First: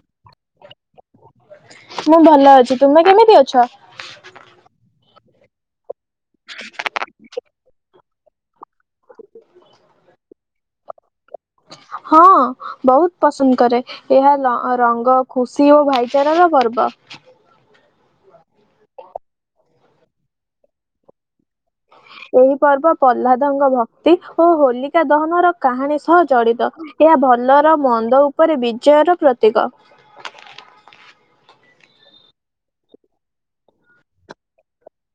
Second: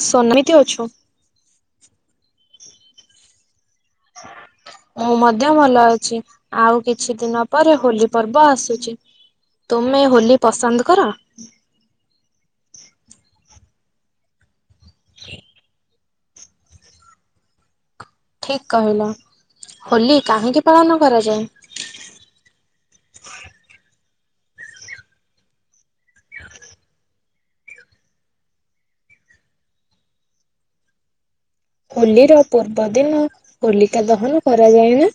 ସନ ମିତି ଅଛୁ। ମୁଁ ଭଲ ଅଛି ତୁମେ କେମିତି ଅଛ। ମୁଁ ମଧ୍ୟ ଭଲ ଅଛି ଆଉ କିଛି ଦିନ ପରେ ହୋଲି ପର୍ବ ଆସୁଛି। ତୁମେ ହୋଲି ପସନ୍ଦ କର। ହଁ ବହୁତ ପସନ୍ଦ କରେ ଏହା ର ରଙ୍ଗ ଖୁସି ଓ ଭାଇଚାରା ର ପର୍ବ। ହ ଠିକ୍ କହିଲ ହୋଲି କାହିଁକି ପାଳନ କରାଯାଏ। ତି ଓ ହୋଲିକା ଦହନ ର କାହାଣୀ ସହ ଜଡିତ ଏହା ଭଲର ମନ୍ଦ ଉପରେ ବିଜୟ। ୟ ର ପ୍ରତୀକ। ହୋଲିର ପୂର୍ବ ଦିନ ହୋଲିକା ଦହନ କରାଯାଏ ନା।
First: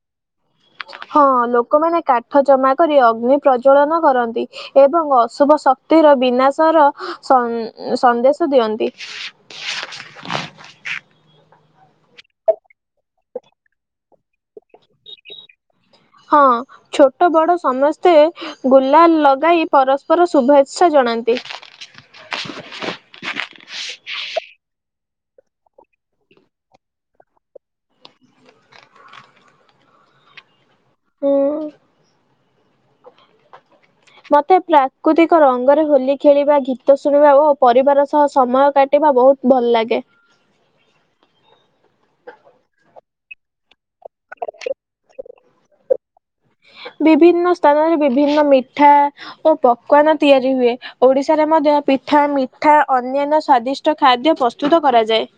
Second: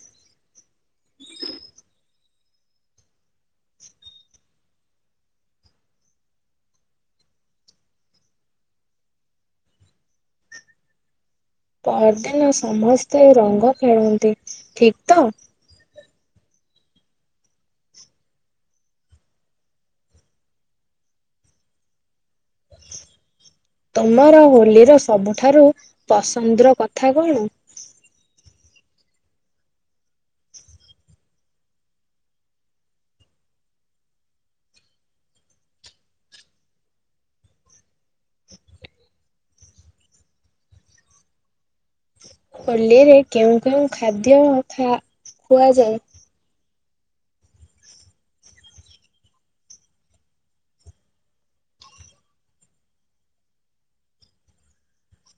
ଫଜନା କରି ଅଗ୍ନି ପ୍ରଜ୍ଵଳନ କରନ୍ତି ଏବଂ ଅଶୁଭ ଶକ୍ତିର ବିନାଶର। ସନ ସନ୍ଦେଶ ଦିଅନ୍ତି। ପରଦିନ ସମସ୍ତେ ରଙ୍ଗ ଖେଳନ୍ତି ଠିକ ତ। ହଁ ଛୋଟ ବଡ ସମସ୍ତେ ଗୁଲାଲ ଲଗାଇ ପରସ୍ପର ଶୁଭେଚ୍ଛା। ଜଣାନ୍ତି। ତମର। ହୋଲି ର ସବୁଠାରୁ ପସନ୍ଦ ର କଥା କଣ। ହୁଁ। ମତେ ପ୍ରାକୃତିକ ରଙ୍ଗରେ ହୋଲି ଖେଳିବା ଗୀତ ଶୁଣିବା ଓ ପରିବାର ସହ ସମୟ କାଟି ବା ବହୁତ ଭଲ ଲାଗେ। ହଲିରେ କେଉଁ କେଉଁ ଖାଦ୍ୟ ଖା ଖୁଆ ଯାଏ। ବିଭିନ୍ନ ସ୍ଥାନରେ ବିଭିନ୍ନ ମିଠା ଓ ପକୱାନ ତିଆରି ହୁଏ ଓଡିଶାରେ ମ ଧ୍ୟ ପିଠା ମିଠା ଅନ୍ୟାନ୍ୟ ସ୍ୱାଦିଷ୍ଟ ଖାଦ୍ୟ ପ୍ରସ୍ତୁତ କରାଯାଏ।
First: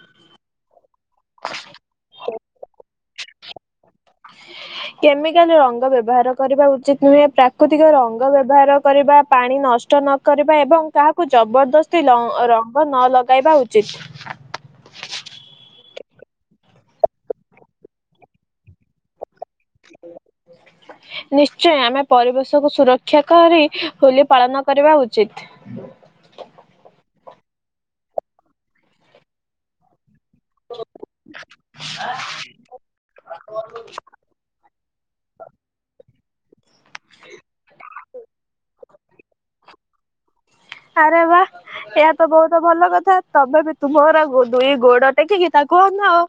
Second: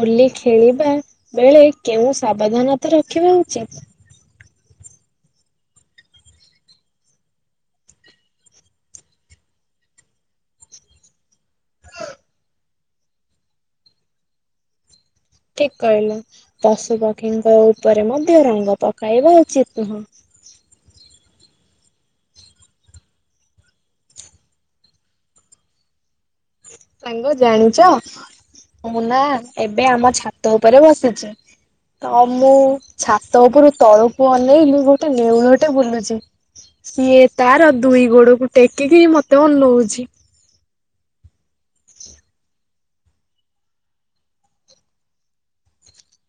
ହୋଲି ଖେଳିବା ବେଳେ କେଉଁ ସାବଧାନତା ରଖିବା ଉଚିତ। ହ କେମିକାଲ ରଙ୍ଗ ବ୍ୟବହାର କରିବା ଉଚିତ ନୁହେଁ ପ୍ରାକୃତିକ ରଙ୍ଗ ବ୍ୟବହାର କରିବା ପାଣି ନଷ୍ ନଷ୍ଟ ନ କରିବା ଏବଂ କାହାକୁ ଜବରଦସ୍ତି ଲ ରଙ୍ଗ ନ ଲଗାଇବା ଉଚିତ। ହ ଠିକ କହିଲୁ ପଶୁ ପକ୍ଷୀଙ୍କ ଉପରେ ମଧ୍ୟ ରଙ୍ଗ ପକାଇବା ଉଚିତ। ନୁହଁ। ନିଶ୍ଚୟ ଆମେ ପରିବେଶକୁ ସୁରକ୍ଷା କରି ହୋଲି ପାଳନ କରିବା ଉଚିତ। ସାଙ୍ଗ ଜାଣିଛ ମୁଁ ନା ଏବେ ଆମ ଛାତ ଉପରେ ବସିଛି। ତ ମୁଁ ଛାତ ଉପରୁ ତଳକୁ ଅନେଇଲି ଗୋଟେ ନେଉଳଟେ ବୁଲୁଛି। ସିଏ ତାର ଦୁଇ ଗୋଡକୁ ଟେକିକି ମତେ ଅନଉଛି। ଆରେ ୱା। ଏହା ତ ବହୁତ ଭଲ କଥା ତମେ ବି ତୁମର ଗୋ ଦୁଇ ଗୋଡ ଟେକିକି ତାକୁ ଅନାଅ।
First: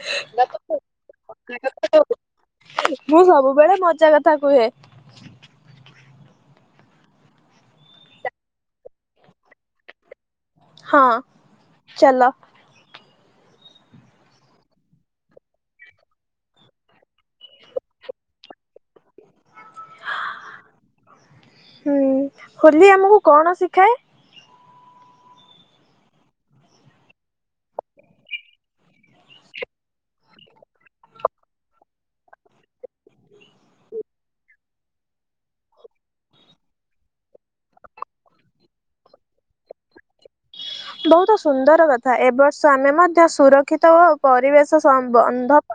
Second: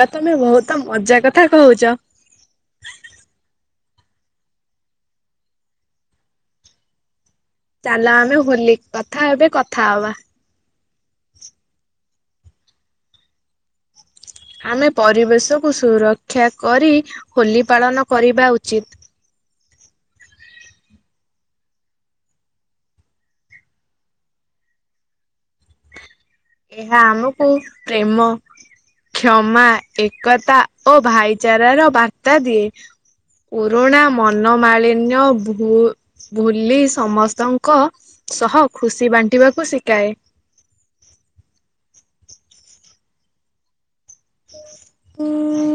ଗ ତୁମେ ବହୁତ ମଜା କଥା କହୁଛ। ମୁଁ ସବୁବେଳେ ମଜା କଥା କୁହେ। ଚାଲ ଆମେ ହୋଲି କଥା ହେବେ କଥା ହବା ହଁ ଚାଲ। [inaudible] ଆମେ ପରିବେଶକୁୁ ସୁରକ୍ଷା କରି ହୋଲି ପାଳନ କରିବା ଉଚିତ। [inaudible] ହୁଁ ହୋଲି ଆମକୁ କଣ ଶିଖାଏ? ଏହା ଆମକୁ ପ୍ରେମ କ୍ଷମା ଏକତା ଓ ଭାଇଚାରାର ବାର୍ତ୍ତା ଦିଏ। ପୁରୁଣା ମନମାଳିନ୍ୟ ଭୁ ଭୁଲି ସମସ୍ତଙ୍କ ସହ ଖୁସି ବାଣ୍ଟିବାକୁ ଶିକାଏ। ବହୁତ ସୁନ୍ଦର କଥା ଏବର୍ଷ ଆମେ ମଧ୍ୟ ସୁରକ୍ଷିତ ଓ ପରିବେଶ ସ [unintelligible] ମ୍ବନ୍ଧ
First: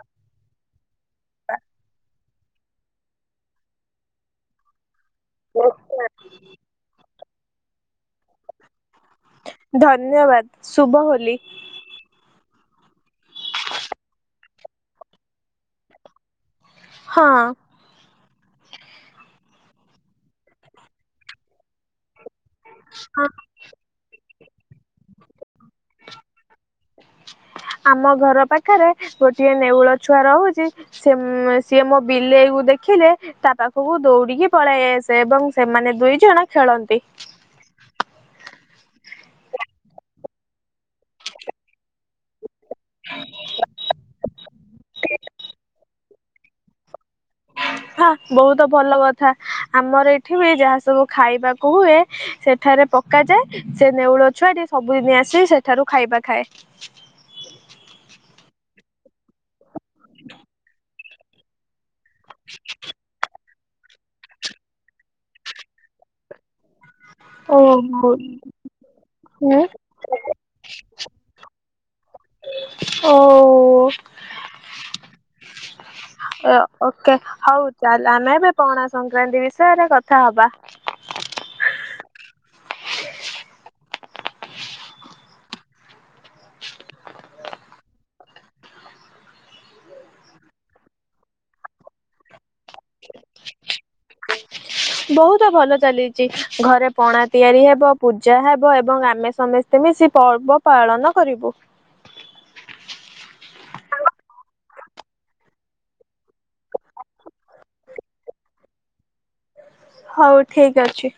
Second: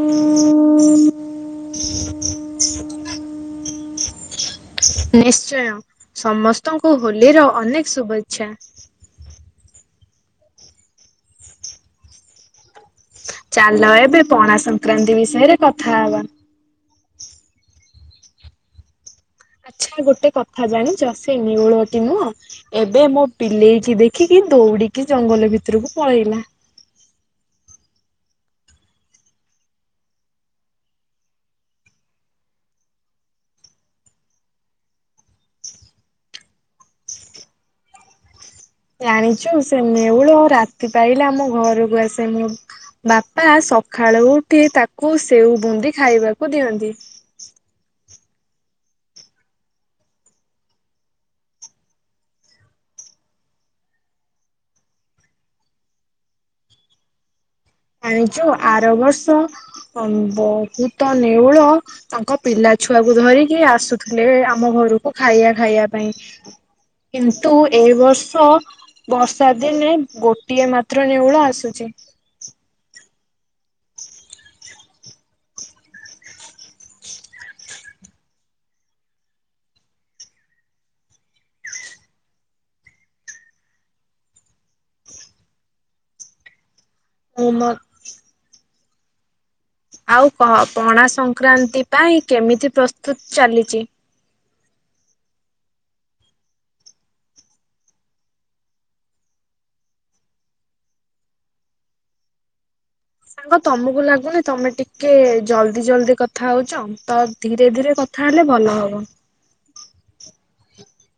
ନିଶ୍ଚୟ ସମସ୍ତଙ୍କୁ ହୋଲିର ଅନେକ ଶୁଭେଚ୍ଛା। ଧନ୍ୟବାଦ ଶୁଭ ହୋଲି। ଚାଲ ଏବେ ପଣା ସଂକ୍ରାନ୍ତି ବିଷୟରେ କଥା ହବା। ହଁ ଆଚ୍ଛା ଗୋଟେ କଥା ଜାଣିଚ ସେ ନେଉଳଟି ନୁହଁ ଏବେ ମୋ ହଁ ପିଲେଇକି ଦେଖି କି ଦୌଡିକି ଜଙ୍ଗଲ ଭିତରକୁ ପଳେଇଲା। ଆମ ଘର ପାଖରେ ଗୋଟିଏ ନେଉଳ ଛୁଆ ରହୁଛି ସେ ସିଏ ମୋ ବିଲେଇକୁ ଦେଖି ଦେଖିଲେ ତା ପାଖକୁ ଦୌଡିକି ପଳାଇ ଆସେ ଏବଂ ସେମାନେ ଦୁଇ ଜଣ ଖେଳନ୍ତି। [inaudible] ଜାଣିଚୁ ସେ ନେଉଳ ରାତି ପାଇଲେ ଆମ ଘରକୁ ଆସେ ସେ ମୋ ବାପା ସକାଳ ଉଠି ତାକୁ ସେଉ ବୁନ୍ଦି ଖାଇବା କୁ ଦିଅନ୍ତି। କଥା ବହୁତ ଭଲ କଥା ଆମର ଏଠି ବି ଯାହା ସବୁ ଖାଇବାକୁ ହୁଏ ସେଠାରେ ପ ପକାଯାଏ ସେ ନେଉଳ ଛୁଆଟି ସବୁଦିନ ଆସି ସେଠାରୁ ଖାଇବା ଖାଏ। ଆଣିଚୁ ଆର ବର୍ଷ ବହୁତ ନେଉଳ ତାଙ୍କ ପିଲା ଛୁଆକୁ ଧରିକି ଆସୁଥିଲେ ଆମ ଘରକୁ ଖାଇବା ଖାଇବା ପାଇଁ। କିନ୍ତୁ ଏ ଓହୋ। ବର୍ଷ ବର୍ଷା ହୁଁ ଦିନେ ଗୋଟିଏ ମାତ୍ର ନେଉଳ ଆସୁଛି। ହୋ ଓ ଓ ଓକେ ହଉ ଚାଲ ଆମେ ଏବେ ପଣା ସଂକ୍ରାନ୍ତି ବିଷୟରେ କଥା ହବା। [inaudible] ମୁଁ ମ ଆଉ କହ ପଣା ସଂକ୍ରାନ୍ତି ପାଇଁ କେମିତି ପ୍ରସ୍ତୁତ ଚାଲିଚି? [unintelligible] ବହୁତ ଭଲ ଚାଲିଚି ଘରେ ପଣା ତିଆରି ହେବ ପୂଜା ହେବ ଏବଂ ଆମେ ସମସ୍ତେ ମିଶି ପର୍ବ ପାଳନ କରିବୁ। ସାଙ୍ଗ ତମକୁ ଲାଗୁନି ତମେ ଟିକେ ଜଲଦି ଜଲଦି କଥା ହଉଚ? ତ ଧୀରେ ଧୀରେ କଥା ଥାହେଲେ ଭଲ ହବ। ହଉ ଠିକ ଅଛି।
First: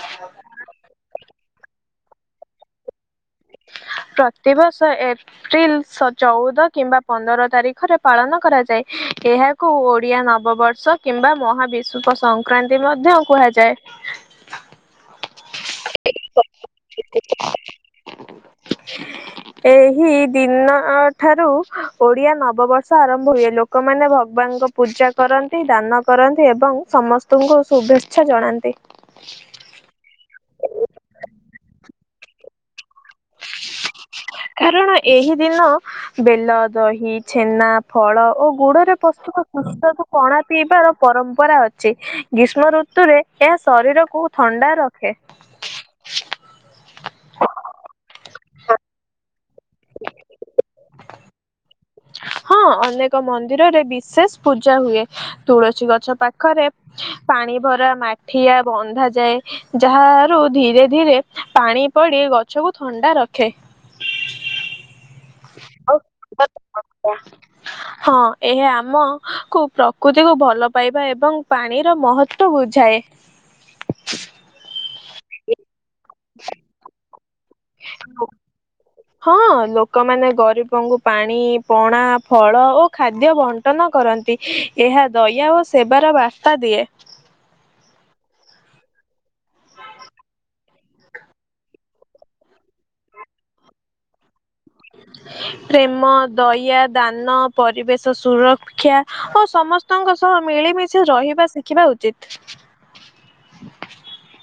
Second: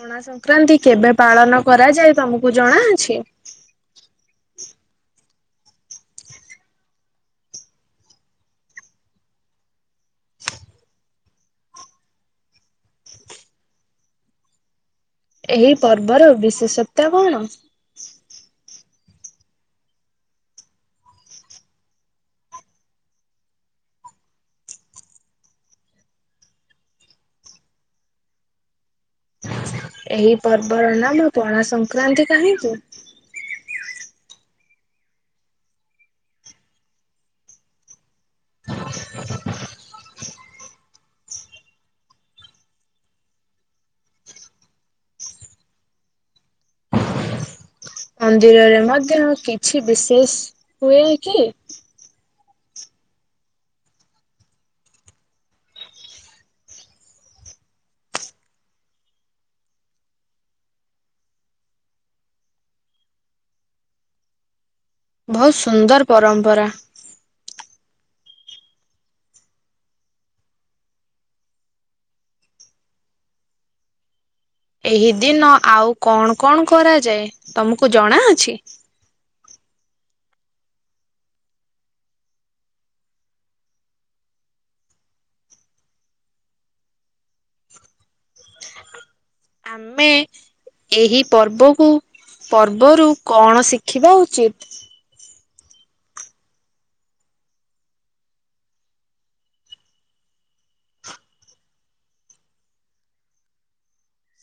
ପଣା ସଂକ୍ରାନ୍ତି କେବେ ପାଳନ କରାଯାଏ ତମକୁ ଜଣା ଅଛି? ପ୍ରତିିବଷ ଏ ଏପ୍ରିଲ ସ ଚଉଦ କିମ୍ବା ପନ୍ଦର ତାରିଖରେ ପାଳନ କରାଯାଏ। ଏହାକୁ ଓ ଡିଆ ନବବର୍ଷ କିମ୍ବା ମହାବିଶୁବ ସଂକ୍ରାନ୍ତି ମଧ୍ୟ କୁହାଯାଏ। ଏହି ପର୍ବର ବିଶେଷତା କଣ? [inaudible] ଏହି ଦିନ ଠାରୁ ଓଡିଆ ନବବର୍ଷ ଆରମ୍ଭ ହୁଏ। ଲୋକମାନେ ଭଗବା ନଙ୍କ ପୂଜା କରନ୍ତି ଦାନ କରନ୍ତି ଏବଂ ସମସ୍ତଙ୍କୁ ଶୁଭେଚ୍ଛା ଜଣାନ୍ତି। ଏହି ପର୍ବର ନାମ ପଣା ସଂକ୍ରାନ୍ତି କାହିଁକି? କାରଣ ଏହି ଦିନ ବେଲ, ଦହି, ଛେନା, ଫଳ ଓ ଗୁଡରେ ପସ୍ତୁ ଓ ପୁସ୍ତକୁ ପଣା ପିଇବାର ପରମ୍ପରା ଅଛି ଗୀଷ୍ମ ଋତୁରେ ଏହା ଶରୀରକୁ ଥଣ୍ଡା ରଖେ। ମନ୍ଦିରରେ ମଧ୍ୟ କିଛି ବିଶେଷ ହୁଏ କି? ହଁ ଅନେକ ମନ୍ଦିରରେ ବିଶେଷ ପୂଜା ହୁଏ, ତୁଳସୀ ଗଛ ପାଖରେ ପାଣି ଭରା ମାଠିଆ ବନ୍ଧାଯାଏ ଯାହା ହାରୁ ଧୀରେ ଧୀରେ ପାଣି ପଡି ଏ ଗଛକୁ ଥଣ୍ଡା ରଖେ। ବୋହୁତ ସୁନ୍ଦର ପରମ୍ପରା। ଓ ହଁ ଏହା ଆମକୁୁ ପ୍ରକୃତିକୁୁ ଭଲ ପାଇବା ଏବଂ ପାଣିର ମହତ୍ଵ ବୁଝା ଥାଏ। ଏହି ଦିନ ଆଉ କଣ କଣ କରାଯାଏ ତମୁକୁ ଜଣାଅଛି? ହଁ ଲୋକମାନେ ଗରିବଙ୍କୁ ପାଣି ପଣା ଫଳ ଓ ଖାଦ୍ୟ ବଣ୍ଟନ କରନ୍ ଏହା ଦୟା ଓ ସେବାର ବାର୍ତ୍ତା ଦିଏ। ଆମେ ଏହି ପର୍ବକୁ ପର୍ବରୁ କଣ ଶିଖିବା ଉଚିତ? ପ୍ରେମ, ଦୟା, ଦାନ, ପରିବେଶ ସୁରକ୍ଷା ଓ ସମସ୍ତଙ୍କ ସ ହଁ ମିଳିମିଶି ରହିବା ଶିଖିବା ଉଚିତ।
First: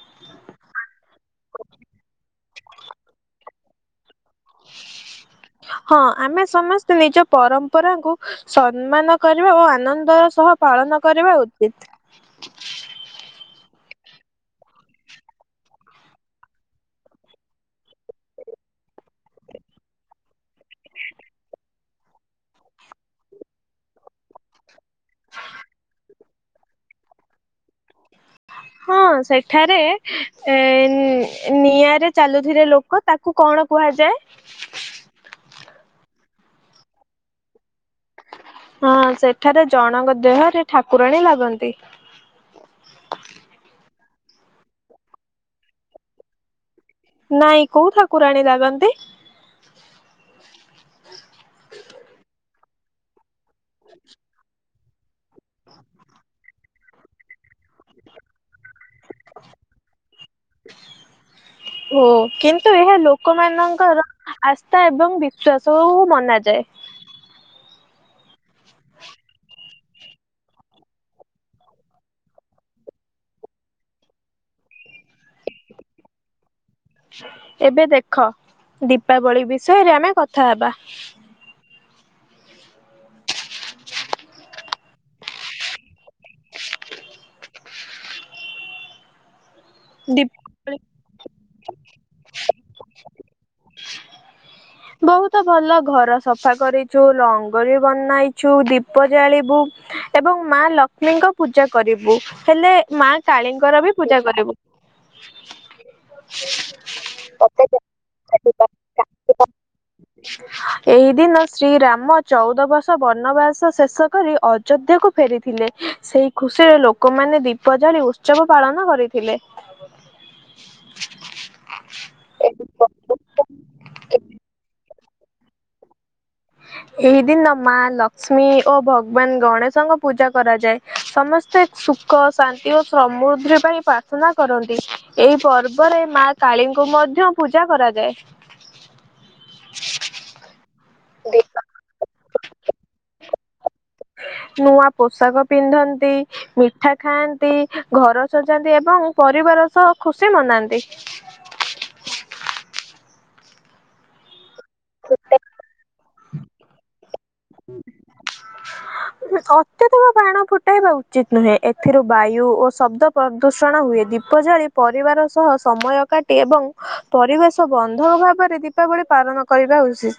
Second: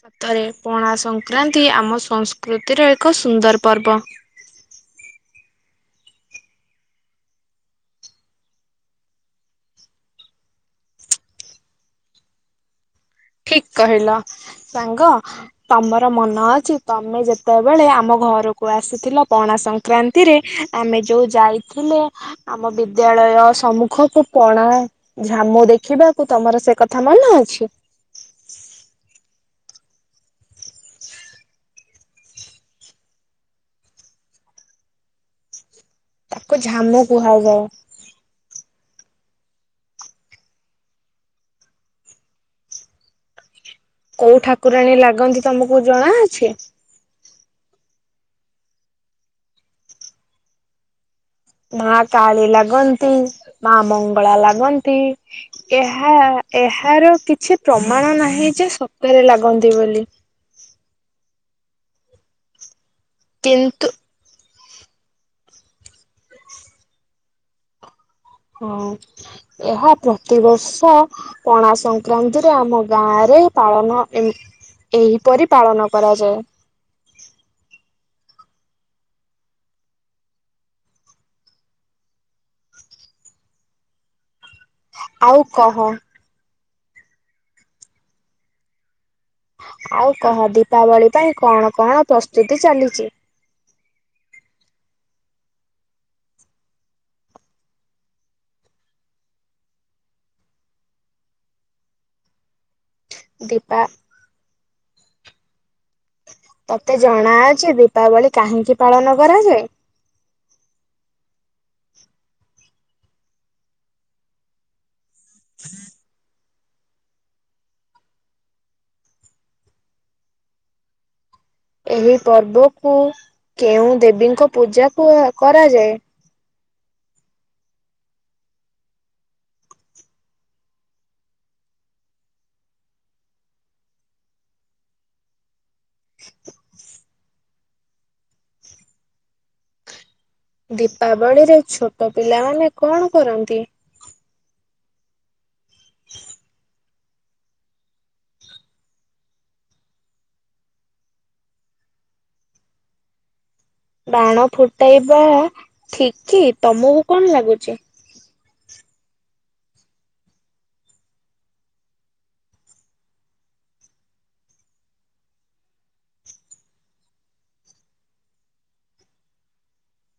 ସତରେ ପଣା ସଂକ୍ରାନ୍ତି ଆମ ସଂସ୍କୃତିର ଏକ ସୁନ୍ଦର ପର୍ବ। ହଁ ଆମେ ସମସ୍ତେ ନିଜ ପରମ୍ପରାଙ୍କୁ ସମ୍ମାନ କରିବା ଓ ଆନନ୍ଦର ସ ଏହା ପାଳନ କରିବା ଉଚିତ। ଠିକ କହିଲ ସାଙ୍ଗ ତମର ମନ ଅଛି ତମେ ଯେତେବେଳେ ଆମ ଘରକୁ ଆସିଥିଲ ପଣା ସଂକ୍ରାନ୍ତିରେ ଆମେ ଯୋଉ ଯାଇଥିଲେ ଆମ ବିଦ୍ୟାଳୟ ଏଅ ସମ୍ମୁଖକୁ ପଣା ଝାମୁ ଦେଖିବାକୁ ତମର ସେ କଥା ମନେ ଅଛି? ହଁ ସେଠାରେ ଏ ନି ନିଆଁରେ ଚାଲୁଥିଲେ ଲୋକ ତାକୁ କଣ କୁହା ହାଯାଏ ତାକୁ ଝାମୁ କୁହାଯାଏ। ହଁ ସେଠାରେ ଜଣଙ୍କ ଦେହରେ ଠାକୁରାଣୀ ଲାଗନ୍ତି। [inaudible] କୋଉ ଠାକୁରାଣୀ ଲାଗନ୍ତି ତମକୁ ଜଣାଅଛି? ନାଇଁ କୋଉ ଠାକୁରାଣୀ ଲାଗନ୍ତି? ମା କାଳୀ ଲାଗନ୍ତି, ମା ମଙ୍ଗଳା ଲାଗନ୍ତି। ଏହା ଏହାର କିଛି ପ୍ରମାଣ ନାହିଁ ଯେସ୍ ସତରେ ଲାଗନ୍ତି ବୋଲି। ଓ କିନ୍ତୁ ଏହା କିନ୍ତୁ ଲୋକମାନଙ୍କର ଆସ୍ତା ଏବଂ ବିଶ୍ୱାସ ହିଁ ବନାଯାଏ। ହଁ ଏହା ପ୍ରତିବର୍ଷ ପଣା ସଂକ୍ରାନ୍ତିରେ ଆମ ଗାଁରେ ଏହି ପାଳନ ଏହି ଏହିପରି ପାଳନ କରାଯାଏ। ଏବେ ଦେଖ ଦୀପାବଳି ବିଷୟରେ ଆମେ କଥା ହେବା। ଆଉ କହ। ଆଉ କହ ଦୀପାବଳି ପାଇଁ କଣ କଣ ପ୍ରସ୍ତୁତି ଚାଲିଚି। [inaudible] ବୋହୁତ ଭଲ ଘର ସଫା କରିଛୁ, ରଙ୍ଗୋଲି ବନାଇଛୁ, ଦୀପ ଜାଳିବୁ। ଏବଂ ମା ଲକ୍ଷ୍ମୀଙ୍କ ପୂଜା କରିବୁ ହେଲେ ମା ଦୀପା କାଳୀଙ୍କର ବି ପୂଜା କରିବୁ। ତତେ ଜଣାଅଛି ଦୀପାବଳି କାହିଁକି ପାଳନ କରାଯାଏ? ଏହି ଦିନ ଶ୍ରୀରାମ ଚଉଦ ବର୍ଷ ବନବାସ ଶେଷ କରି ଅଯୋଧ୍ୟାକୁ ଫେରିଥିଲେ ସେଇ ଖୁସିରେ ଲୋକମାନେ ଦୀପ ଜାଳି ଉତ୍ସବ ପାଳନ କରିଥିଲେ। [inaudible] ଏହି ପର୍ବକୁ କେଉଁ ଦେବୀଙ୍କ ପୂଜା କ କରାଯାଏ? ଏହି ଦିନ ମା ଲଷ୍ମୀଙ୍କୁ ଓ ଭଗବାନ ଗଣେଶଙ୍କ ପୂଜା କରାଯାଏ ସମସ୍ତ ସୁଖ, ଶାନ୍ତି ଓ ସମୃଦ୍ଧି ପାଇଁ ପ୍ରାର୍ଥନା କରନ୍ତି ଏହି ପର୍ବ ପରେ ମା କାଳୀଙ୍କୁ ମଧ୍ୟ ପୂଜା କରାଯାଏ। ଦୀପାବଳିରେ ଛୋଟ ପିଲାମାନେ କଣ କରନ୍ତି? ନୂଆ ପୋଷାକ ପିନ୍ଧନ୍ତି, ମିଠା ଖାଆନ୍ତି, ଘର ସଜାନ୍ତି ଏବଂ ପରିବାର ର ସହ ଖୁସି ମନାନ୍ତି। ବାଣ ଫୁଟାଇବା ଠିକ କି ତମକୁ କଣ ଲାଗୁଛିି? ହ ଅତ୍ୟଧିକ ବାଣ ଫୁଟାଇବା ଉଚିତ ନୁହେଁ ଏଥିରୁ ବାୟୁ ଓ ଶବ୍ଦ ପ୍ରଦୂଷଣ ହୁଏ ଦି ଦୀପ ଜାଳି ପରିବାର ସହ ସମୟ କାଟି ଏବଂ ପରିବେଶ ବନ୍ଧ ଭାବରେ ଦୀପାବଳି ପାଳ ପାଳନ କରିବା ଉଚିତ।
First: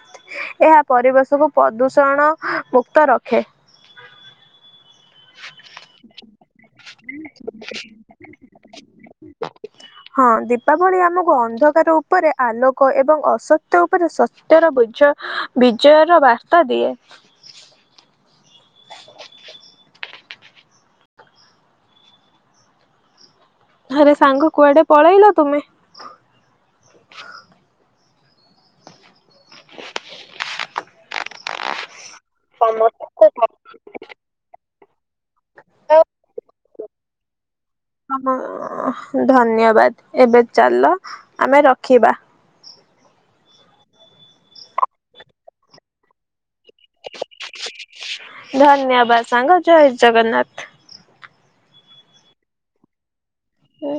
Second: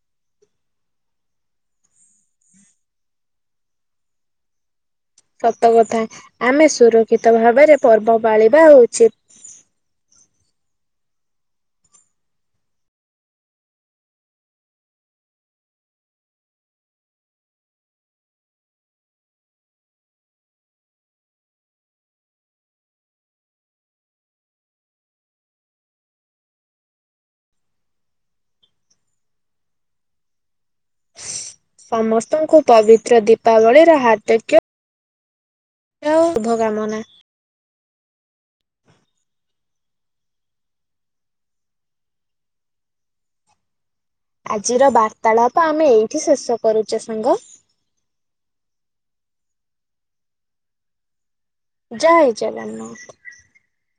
ଏହା ପରିବେଶକୁ ପ୍ରଦୂଷଣ ମୁ କ୍ତ ରଖେ। ସତକଥା ଆମେ ସୁରକ୍ଷିତ ଭାବରେ ପର୍ବ ପାଳିବା ଉଚିତ। ହଁ। ତା ଭଳି ଆମକୁ ଅନ୍ଧକାର ଉପରେ ଆଲୋକ ଏବଂ ଅସତ୍ୟ ଉପରେ ସତ୍ୟର ବୋଝ ବି ବିଜୟର ବାର୍ତ୍ତା ଦିଏ। ଆରେ ସାଙ୍ଗ କୁଆଡେ ପଳେଇଲ ତୁମେ? [inaudible] ସମସ୍ତଙ୍କୁ ସମସ୍ତେ ପବିତ୍ର ଦୀପାବଳିର ହାର୍ଦ୍ଧକ୍ୟ [unintelligible] ଧନ୍ୟବାଦ ଏବେ ଚାଲ ଆମେ ରଖିବା। ସେ ଆଜିର ବାର୍ତାଳାପ ଆମେ ଏଇଠି ଶେଷ କରୁଛେ ସାଙ୍ଗ ଧନ୍ୟବାଦ ସାଙ୍ଗ ଜୟ ଜଗନ୍ନାଥ। ଜୟ ଜଗନ୍ନାଥ। ହ